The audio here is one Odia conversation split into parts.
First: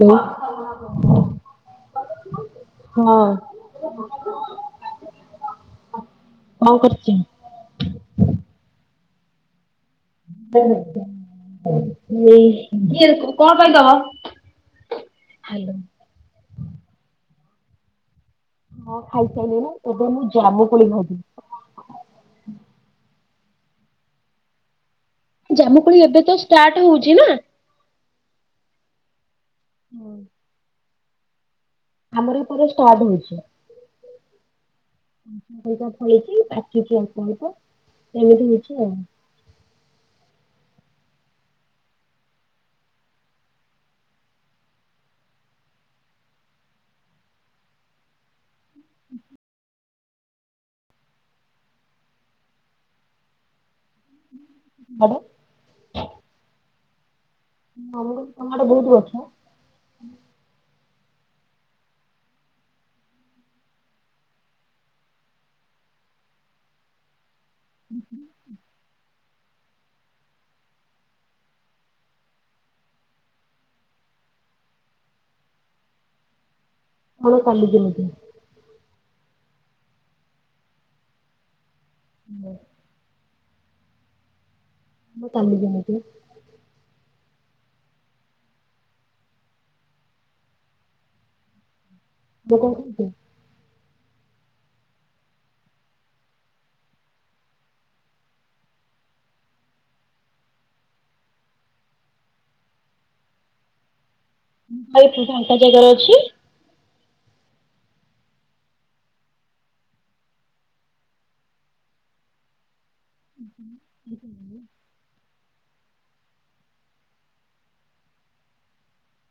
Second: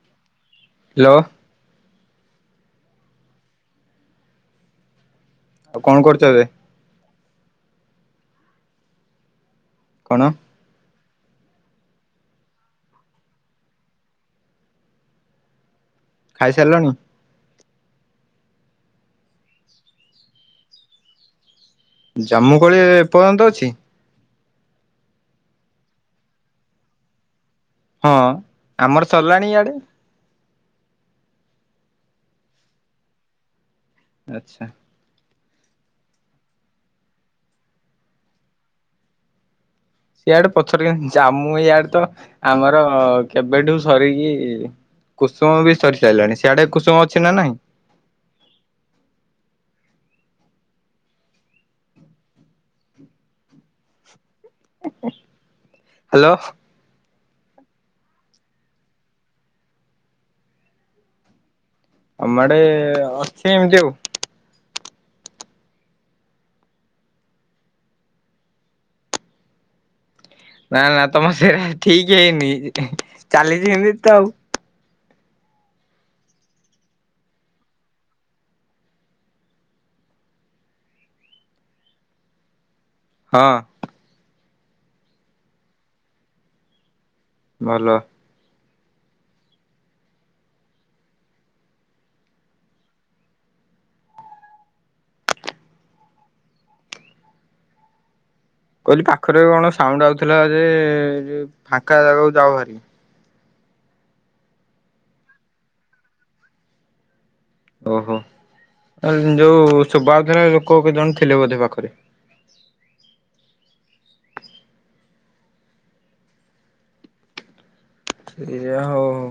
Hello hello. ହଁ। ଆଉ ଙ୍କ କରୁଚ ଏବେ? କଣ କରୁଛ? କଣ ସେ କଣ ପାଇଁ ଦବ? ଖାଇସାରିଲଣି? ହଁ ଖାଇସାରିଲଣିି, ଏବେ ମୁଁ ଜାମୁ ପୋଳି ଖାଇିବି। ଜାମୁକୋଳି ଏ ପର୍ଯ୍ୟନ୍ତ ଅଛି? ଜାମୁକୁଳି ଏବେ ତ ଷ୍ଟାର୍ଟ ହଉଛି ନା! ହଁ ଆମର ସରିଲାଣି ଏଆଡ଼େ। ହଁ ଆମର ଏପଟ ଷ୍ଟାର୍ଟ ହେଉଛି। ଆଚ୍ଛା। କେତେ ଟା ଫଳିଛି ପାଚୁଛି ଅଳ୍ପ ଅଳ୍ପ ତ ସେମିତି ହଉଛି ଆଉ। ଏଡ୍ ପଛରେଂ ଯାମୁ ଇଆଡେ ତ ଆମର କେବେଠୁ ସରିକି କୁସୁମ ବି ସରି ସାଇଲାଣି। ସିଆଡେ କୁସୁମ ଅଛି ନା ନାହିଁ? ଆଡେ ହଲୋ। ଆମଡୁ ତମଡେ ବହୁତ ଗଛ। ଆମଡେ ଅଛି ଏମିତି ଆଉ। ନା ନା ତମର ସେ ଠିକି ହେଇନି ଚାଲିଛି ଏମିତି ତ ଆଉ। ହଣ କାଲିି ଯିମୁକି ହଁ। ମ କାଲି ଯିମୁକି ଭଲ। [unintelligible] କ‌ଇଲି ପାଖରେ କଣ ସାଉଣ୍ଡ୍ ଆଉଥିଲା ଯେ ଫାଙ୍କା ଜାଗାକୁ ଯାଉ ଭାରି! [inaudible] ଫାଙ୍କା ଜାଗାରେ ଅଛି। ଓହୋ ଏନ୍ ଯୋଉ ସୁବାଉଥିଲା ଲୋକ କେଜଣ ଥିଲେ ବୋଧେ ପାଖରେ? [unintelligible] ଆ ହଉ ହଉ।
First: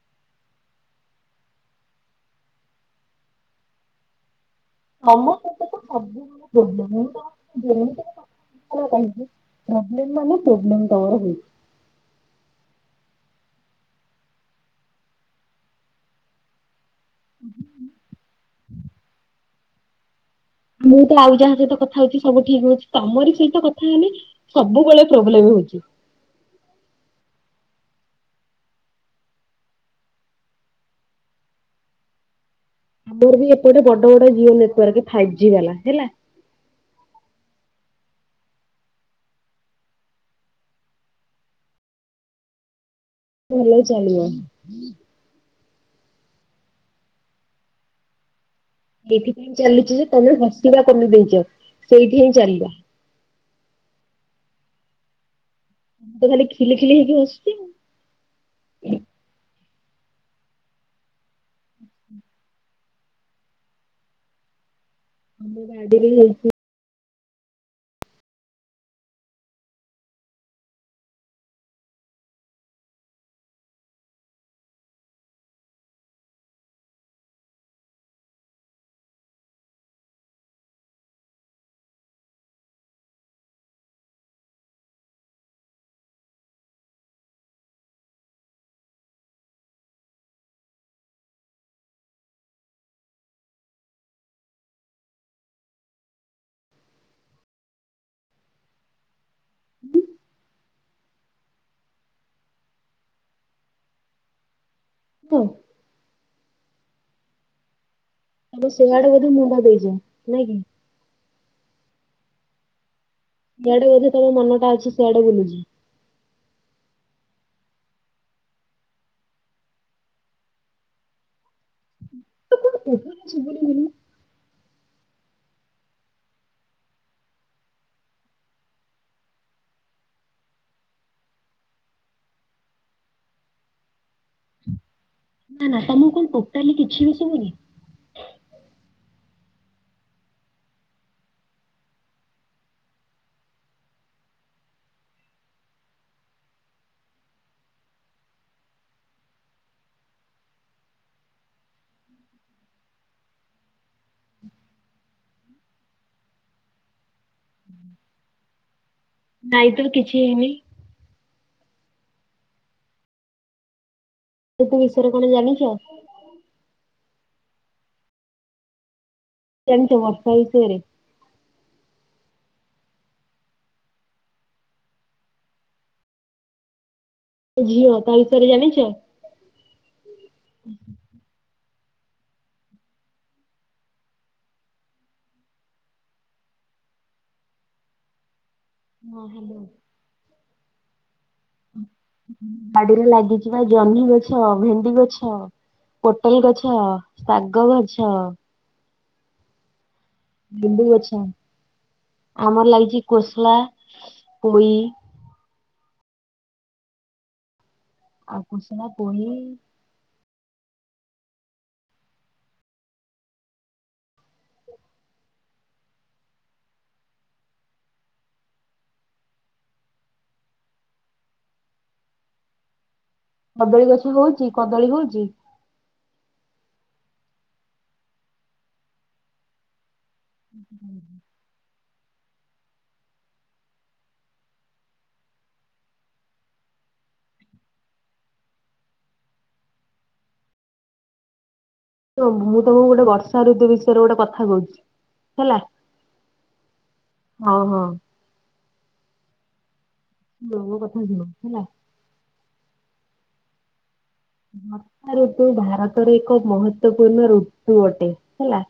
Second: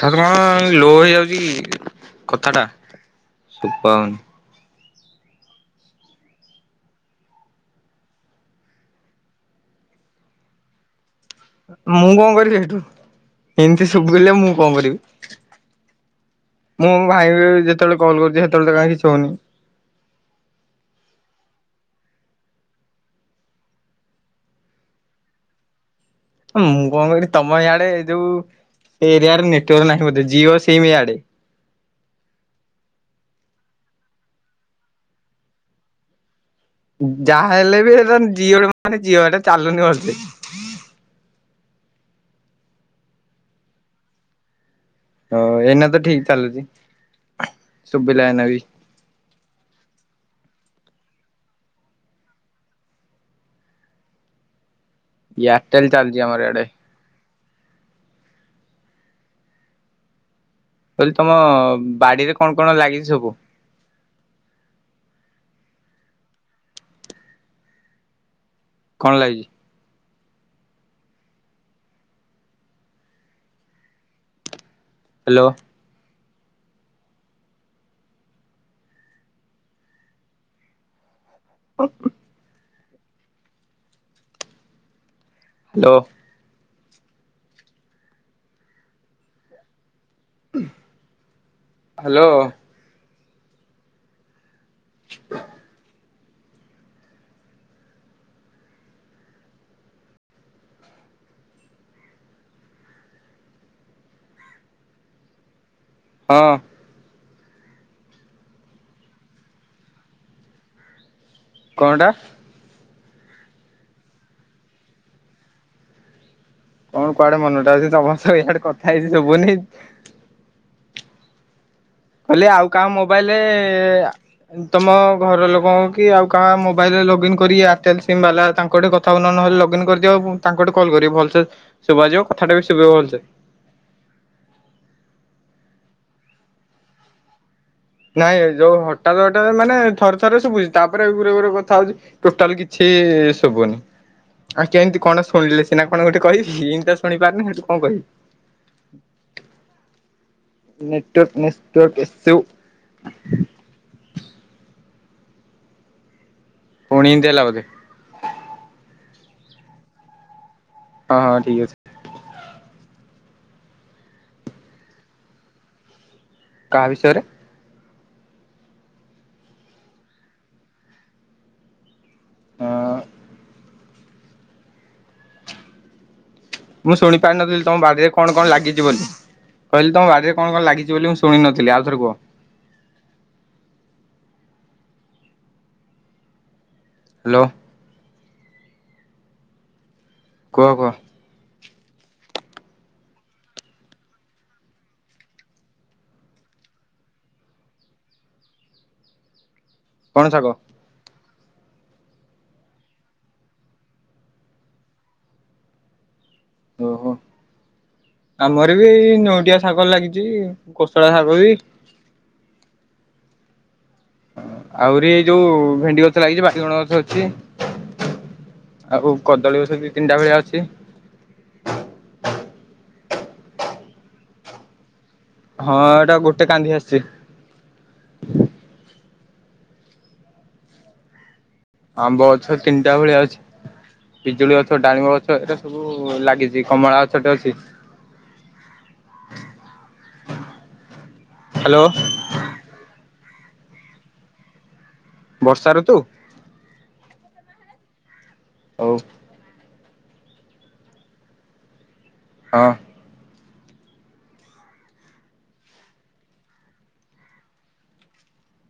ଠାଥ୍ କଣ ଲୋ ହେଇଯାଉଛି କଥା ଟା।। ସୁପାଉନ୍ ମାମ ପଟ ତ ସବୁ ଦିନ [unintelligible] [unintelligible] ପ୍ରୋବ୍ଲେମ୍ ମାନ ପ୍ରୋବ୍ଲେମ ତମର ହୋଇଛି। ମୁଁ କଣ କରିବି ଏଇଠୁ? ଇନ୍ତି ସୁବିଲେ ମୁଁ କଣ କରିବି? ମୁଁ ଭାଇ ବି ଯେତେବେଳେ କଲ୍ କରୁଛି ହେତେବେଳେ ତ କାଁଇ କିଛି ହଉନି। ମୁଁ ତ ଆଉ ଯାହା ସହିତ କଥା ହଉଛି ସବୁ ଠିକ୍ ହଉଛି। ତମରି ସହିତ କଥା ହେଲେ ସବୁବେଳେ ପ୍ରୋବ୍ଲେମେ ହଉଛି। ଅମୁଁ କଣ କହିନି ତମ ଇଆଡେ ଯୋଉ ଏରିଆ ରେ ନେଟୱାର୍କ ନାହିଁ ବୋଧେ ଜିଓ ସିମ୍ ଇଆଡେ ଆମର ବି ଏପଟେ ବଡ ବଡ ଜିଓ ନେଟୱାର୍କ ଫାଇଜି ବାଲା ହେଲା। ଯାହା ହେଲେ ବି ହେଟା ଜିଅ ମାନେ ଜିଅ ଏଟା ଚାଲୁନି ଭଲ୍ ସେ ଭଲ ଚାଲିବ। ହ ଏନା ତ ଠିକ ଚାଲୁଛି, ସୁବିିଲା ଏନା ବି। ଏଥିପାଇଁ ଚାଲୁଛି ଯେ ତମେ ହସିବା କମି ଦେଇଛ। ସେଇଠି ହିଁ ଚାଲିଲା। ଏୟାରଟେଲ ଚାଲିଛି ତ ଆମର ଖାଲି ଇଆଡେ। ଖିଲି ଖିଲି ହେଇକି ହସୁ। କିଇଲି ତମ ବାଡିରେ କଣ କଣ ଲାଗିଛି ସବୁ? ଆମ ବାଡ଼ିରେ ହେଇଛି। କଣ ଲାଗିଛି? ହେଲୋ! [inaudible] ହେଲୋ! ଉହ୍ ହାଲୋ। [inaudible] ହୁଁ। ହଁ। ତମେ ଶିଆଡେ ବଧେ ମୁଣ୍ଡ ଦେଇଚ ନାଇଁ କି? କଣ୍ଟା? ସିଆଡେ ବୋଧେ ତମ ମନଟା ଅଛି। ସିଆଡେ ବୁଲୁଚି। କଣ କୁଆଡେ ମନଟା ଅଛି? ତମ ସୁ ଏ ପଟେ କଥା ହେଇଚି ସବୁନି? କଲି ତ ଆଉ କଣ କାହା ଓଭରାଲ୍ ଶୁଭୁନି ବୋଲି। ମୋବାଇଲରେ ଆ ତମ ଘର ଲୋକଙ୍କ କି ଆଉ କାହା ମୋବାଇଲ୍ ରେ ଲଗଇନ କରି ୟାରଟେଲ ସିମ୍ ବାଲା ତାଙ୍କଠି କଥାହଉନ ନହେ ଲଗଇନ କରିଦଅ ପୁ ତାଙ୍କ ଆଡୁ କଲ କରିବେ ଭଲସେ ଶୁଭାଯିବ କଥାଟା ବି ଶୁଭିବ ଭଲସେ। [inaudible] ନା ତମୁକୁ କଣ ଟୋଟାଲି କିଛି ବି ଶୁଭୁନି? ତା ମାନେ ଥରେ ଥରେ ଶୁଭୁଚି ତାପରେ ଗୁରେ ଗୁରେ କଥା ହଉଚି ଟୋଟାଲି କିଛି ଶୁଭୁନି। ଆଉ କେମିତି କଣ ଶୁଣିଲେ ସିନା କଣ ଗୋଟେ କହିବି। ଏମତୀଆ ଶୁଣିପାରୁନି କଣ କହିବି? [inaudible] ନେଟୱାର୍କ ନେସ୍ତୱାର୍କ ଏସବୁ ପୁଣି ଏମତି ହେଲା ବୋଧେ। ନାଇଁ ତ କିଛି ହେଇନି। ହଁ ହଁ ଠିକ ଅଛି। ତାଙ୍କୁ ବିଷୟରେ କଣ ଜାଣିଚ? କାହା ବିଷୟରେ? କେମିତି ବାପା ବିଷୟରେ? ଆଁ ମୁଁ ଶୁଣିି ପାରିନଥିଲି ତମ ଝିଅ ବାଡିରେ ତା କଣ ବିଷୟରେ କଣ ଜାଣିଛ? ଲାଗିଚି ବୋଲି କହିଲି ତମ ବାଡିରେ କଣ କଣ ଲାଗିଚି ବୋଲି ମୁଁ ଶୁଣିିନ ଥିଲି ଆଉ ଥରେ କୁହ। ହାଲୋ। ହଁ ହାଲୋ। କୁହ କୁଅ। ବାଡିରେ ଲାଗିଚିପା ଜହ୍ନି ଗଛ ଭେଣ୍ଡି ଗଛ। ପୋଟଲ ଗଛ, ଶାଗ ଗଛ। କଣ ଶାଗ? ଲେମ୍ବୁ ଗଛ। ଆମର ଲାଗିଚି କୋସଲା, ପୋଇ ଓହୋ ଆଉ ଆମର କୋଶଳା, ବି ଏଇ ପୋଇ ନେଉଟିଆ ଶାଗ ଲାଗିଚି। କୋଶଳା ଶାଗ ବି ଆଉରି ଏଇ ଯୋଉ ଭେଣ୍ଡି ଗଛ ଲାଗିଚି ବାଇଗଣ ଗଛ ଅଛି। ଆଉ କଦଳୀ ଗଷ ଦି ତିନିଟା ଭଳିଆ ଅଛି। [inaudible] କଦଳୀ ଗଛ ହଉଚି କଦଳୀ ହଉଚି? ହଁ ଏଟା ଗୋଟେ କାନ୍ଧି ଆସିଚି। ହୁଁ ହଁ। ଆମ୍ବ ଗଛ ତିନଟା ଭଳିଆ ଅଛି। ପିଜୁଳି ଗଛ ଡାଳିମ୍ବ ଗଛ ଏଟା ସବୁ ଲାଗିଚି କମଳା ଗଛ ଟେ ଅଛି। [inaudible] ହ୍ୟାଲୋ। ଶୁଣ ମୁଁ ତମକୁ ଗୋଟେ ବର୍ଷା ଋତୁ ବିଷୟରେ ଗୋଟେ କଥା କହୁଚି । ବର୍ଷାଋତୁ। ହଁ ହଁ। ହଉ। ମୋର ଗୋଟେ କଥା ଶୁଣ ହେଲା। ହଁ। ବର୍ଷା ଋତୁ ଭାରତରେ ଏକ ମହତ୍ୱ ପୂର୍ଣ୍ଣ ଋତୁ ଅଟେ ହେଲା।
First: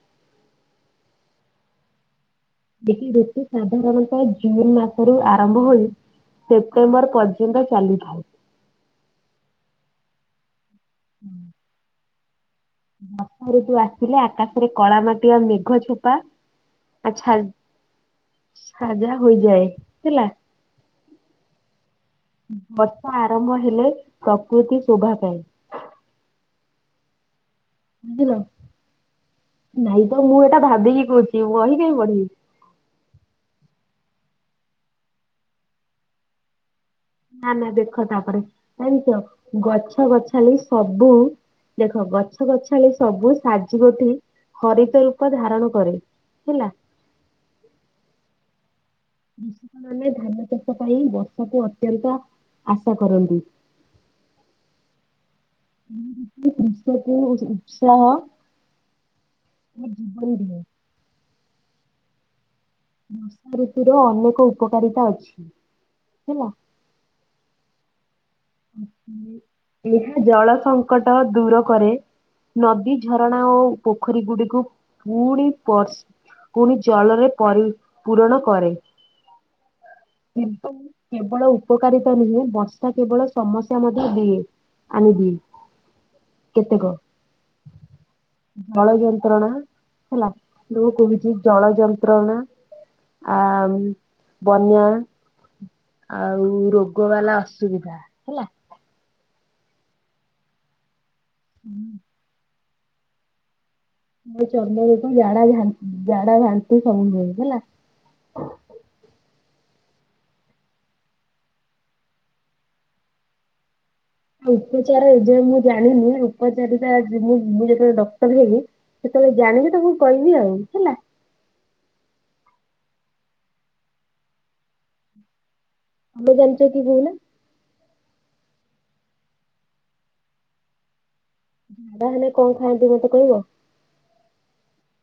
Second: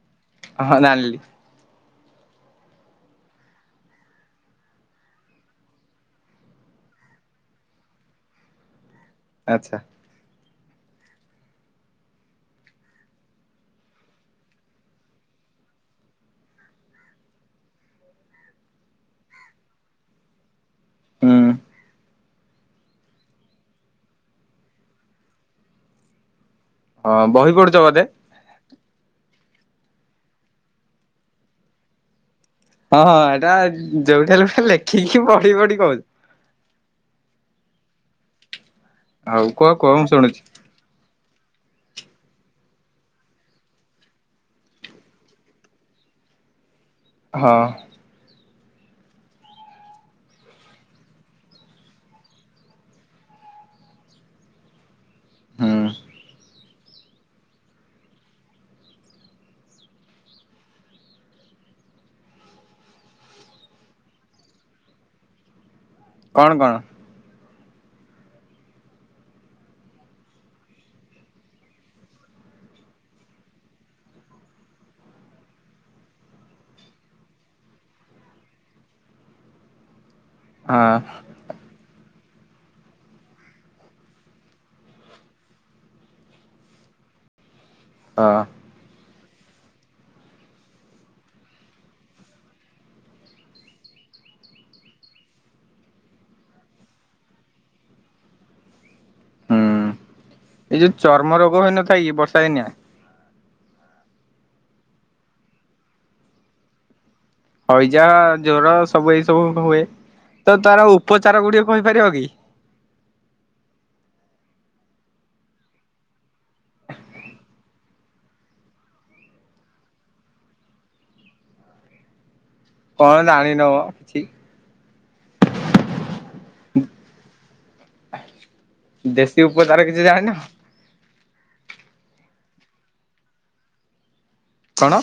ହଁ ଜାଣିଲି। ଏହି ଋତୁ ସାଧାରଣତଃ ଜୁନ ମାସରୁ ଆରମ୍ଭ ହୋଇ ସେପ୍ଟେମ୍ବର ପର୍ଯ୍ୟନ୍ତ ଚାଲିଥାଏ। ଆଚ୍ଛା। [inaudible] ବର୍ଷା ଋତୁ ଆସିଲେ ଆକାଶରେ କଳା ମାଟିଆ ମେଘ ଛେପା ଆଛା। ସାଜା ହୋଇଯାଏ ହେଲା। ହୁଁ। ବର୍ଷ ଆରମ୍ଭ ହେଲେ ପ୍ରକୃତି ଶୋଭା ପାଏ । ହଁ ବହି କୋଉ ବୁଝିଲ। ନାଇଁ ତ ମୁଁ ଏଟା ଭାବିକି କହୁଛି ବହି କାଇଁ ପଢିବି । ହଁ ହଁ ଏଟା ଯୋଉଠି ହେଲେ ତ ଲେଖିକି ପଢି ପଢି କହୁଚ। ନା ନା ଦେଖ ତାପରେ ଜାଣିିଚ ହଉ କୁହ କୁହ ଗଛ ମୁଁ ଶୁଣୁଛି କଟାଳି ସବୁ ଦେଖ ଗଛ ଗଛାଳି ସବୁ ସାଜି ଗୋଟି ହରିିତ ରୂପ ଧାରଣ କରେ ହେଲା। ହଁ। କୃଷକ ମାନେ ଧାନ ଚାଷ ପାଇଁ ବର୍ଷାକୁ ଅତ୍ୟନ୍ତ ଆଶା କରନ୍ତି। [inaudible] ହୁଁ [unintelligible] ଉତ୍ସାହ। [unintelligible] ବର୍ଷା ଋତୁ ର ଅନେକ ଉପକାରିତା ଅଛି । କଣ କଣ? ଏହା ଜଳ ସଙ୍କଟ ଦୂର କରେ । ନଦୀ ଝରଣା ଓ ପୋଖରୀ ଗୁଡିକୁ ପୁଣି ବ ପୁଣି ଜଳରେ ପରି ପୁରଣ କରେ । କିନ୍ତୁ ହଁ କେବଳ ଉପକାରିତା ନୁହେଁ ବର୍ଷା କେବଳ ସମସ୍ୟା ମଧ୍ୟ ଦିଏ ଆଣିଦିଏ କେତେକ। [unintelligible] ହଁ [unintelligible] ହେଲା ମୁଁ କହୁଚି ଜଳ ଯନ୍ତ୍ରଣା ଆ ବନ୍ୟା ଆଉ ରୋଗ ବାଲା ଅସୁବିଧା ହେଲା। ହୁଁ ଏଇ ଯୋଉ ଚର୍ମ ରୋଗ ହୋଇଇନଥାଏ କି ବର୍ଷା ଦିନିଆ। ଚର୍ମ ରୋଗ ଝାଡ଼ା ଝାଡ଼ା ବାନ୍ତି ସବୁ ହୁଏ। ହେଲା ହଇଜା ଜ୍ଵର ସବୁ ଏ ସବୁ ହୁଏ। ତ ତାର ଉପଚାର ଗୁଡିକ କହିପାରିବ କି? ଉପଚାର ଏ ଯାଏ ମୁଁ ଜାଣିନି। ଉପକାରୀତା ମୁଁ ମୁଁ ଯେତେବେଳେ ଡକ୍ଟର ହେବ ସେତେବେଳେ ଜାଣିକି ତାଙ୍କୁ କହିବି ଆଉ ହେଲା । କଣ ଜାଣିନ ବ କିଛି। ତମେ ଜାଣିଚ କି କହୁନା । ଦେଶୀ ଉପଚାର କିଛି ଜାଣିନ। ଥଣ୍ଡା ହେଲେ କଣ ଖାଆନ୍ତି ମତେ କହିବ? କଣ?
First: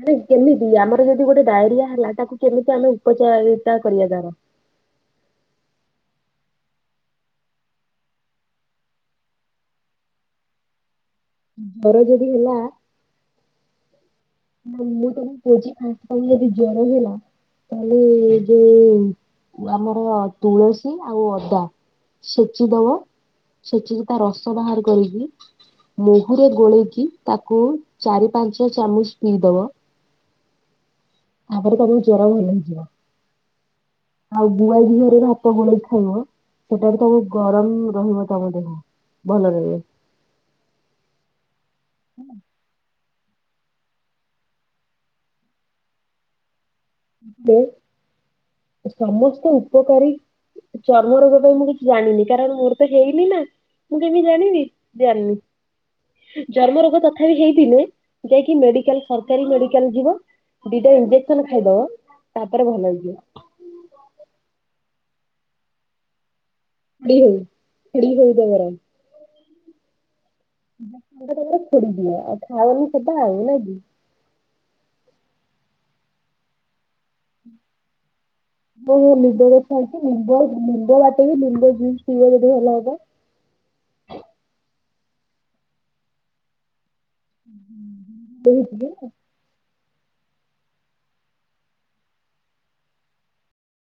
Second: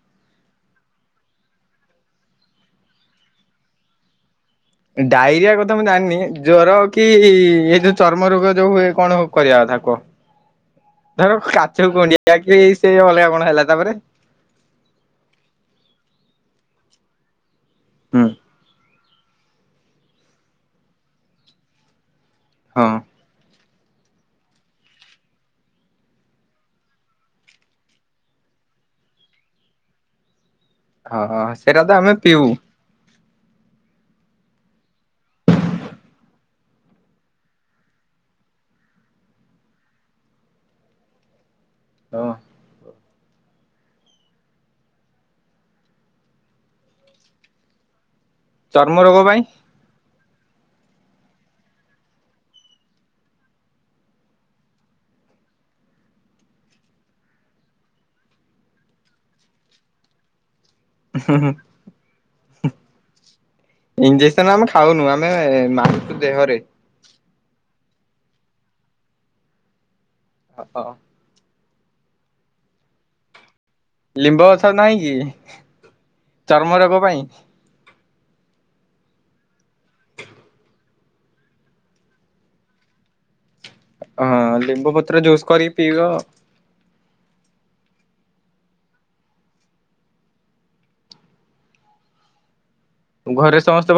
ମାନେ କେମିତି ଆମର ଯଦି ଗୋଟେ ଡାଇରିଆ ହେଲା ତାକୁ କେମିତି ଆମେ ଉପଚାରିତା କରିବା ତାର? ଡାଇରିଆ କଥା ମୁଁ ଜାଣିନି। ଜ୍ଵର କି ଏଇ ଯୋଉ ଚର୍ମ ରୋଗ ଯୋଉ ହୁଏ କଣ କରିବା ନାକ [inaudible] ଧର କାଛୁ ଜର ଯଦି କୁଣ୍ଡିଆ ହେଲା କି ସେ ଅଲଗା କଣ ହେଲା ତାପରେ ନା ମୁଁ ତମ କହୁଚି ତମକୁ ଯଦି ଜର ହେଲା ହଁ। ତାହେଲେ ଯୋଉ ଆମର ତୁଳସୀ ଆଉ ଅଦା ଦବ। ଛେଚିକି ତାରସ ବାହାର କରି କି ମହୁରେ ଗୋଳେଇକି ତାକୁ ଚାରି ପାଞ୍ଚ ଚାମଚ ପିଇଦବ ହଁ । ତାପରେ ସେଇଟା ତ ତମ ଆମେ ଜର ପିଉ ଭଲ ହେଇଯିବ । ଆଉ ଗୁଆ ଘିଅ ରେ ଭାତ ଗୋଳେଇକି ଖାଇବ । ସେଟା ବି ତବୁ ଗରମ ରହିବ ତମ ଦେହ ଭଲ ରହିବେ । ହଁ । ଚର୍ମ ରୋଗ ପାଇଁ ସମସ୍ତ ଉପକାରୀ ଚର୍ମ ରୋଗ ପାଇଁ ମୁଁ କିଛି ଜାଣିନି କାରଣ ମୋର ତ ହେଇନି ନା । ମୁଁ କେମିତି ଜାଣିବି ଜାଣିନି । ଚର୍ମ ରୋଗ ତଥାପି ହେଇଥିନେ ଯାଇକି ମେଡିକାଲ୍ ସରକାରୀ ମେଡାକାଲ୍ ଯିବ । ଦିଟା ଇଞ୍ଜେକ୍ସନ୍ ଖାଇଦବ ତାପରେ ଭଲ ହେଇଯିବ । ଇଞ୍ଜେକ୍ସନ୍ ଆମେ ଖାଉନୁ ଆମେ ମାରୁନୁ ଦେହରେ । [unintelligible] ଛାଡ଼ିଦିଏ ଆଉ ହଁ ଖାଅନି ସେଟା ଆଉ ନା କି? ଲିମ୍ବ ଗଛ ନାହିଁ କି ଚର୍ମ ରୋଗ ପାଇଁ । ନିମ୍ବ ଗଛ ଅଛି ନିମ୍ବ ନିମ୍ବ ବାଟିକି ନିମ୍ବ ଜୁସ୍ ପିଇବ ଯଦି ଭଲ ହବ । ହଁ ନିମ୍ବପତ୍ର ଜୁସ୍ କରିି ପିଇବ । [unintelligible] ଘରେ ସମସ୍ତେ ଭ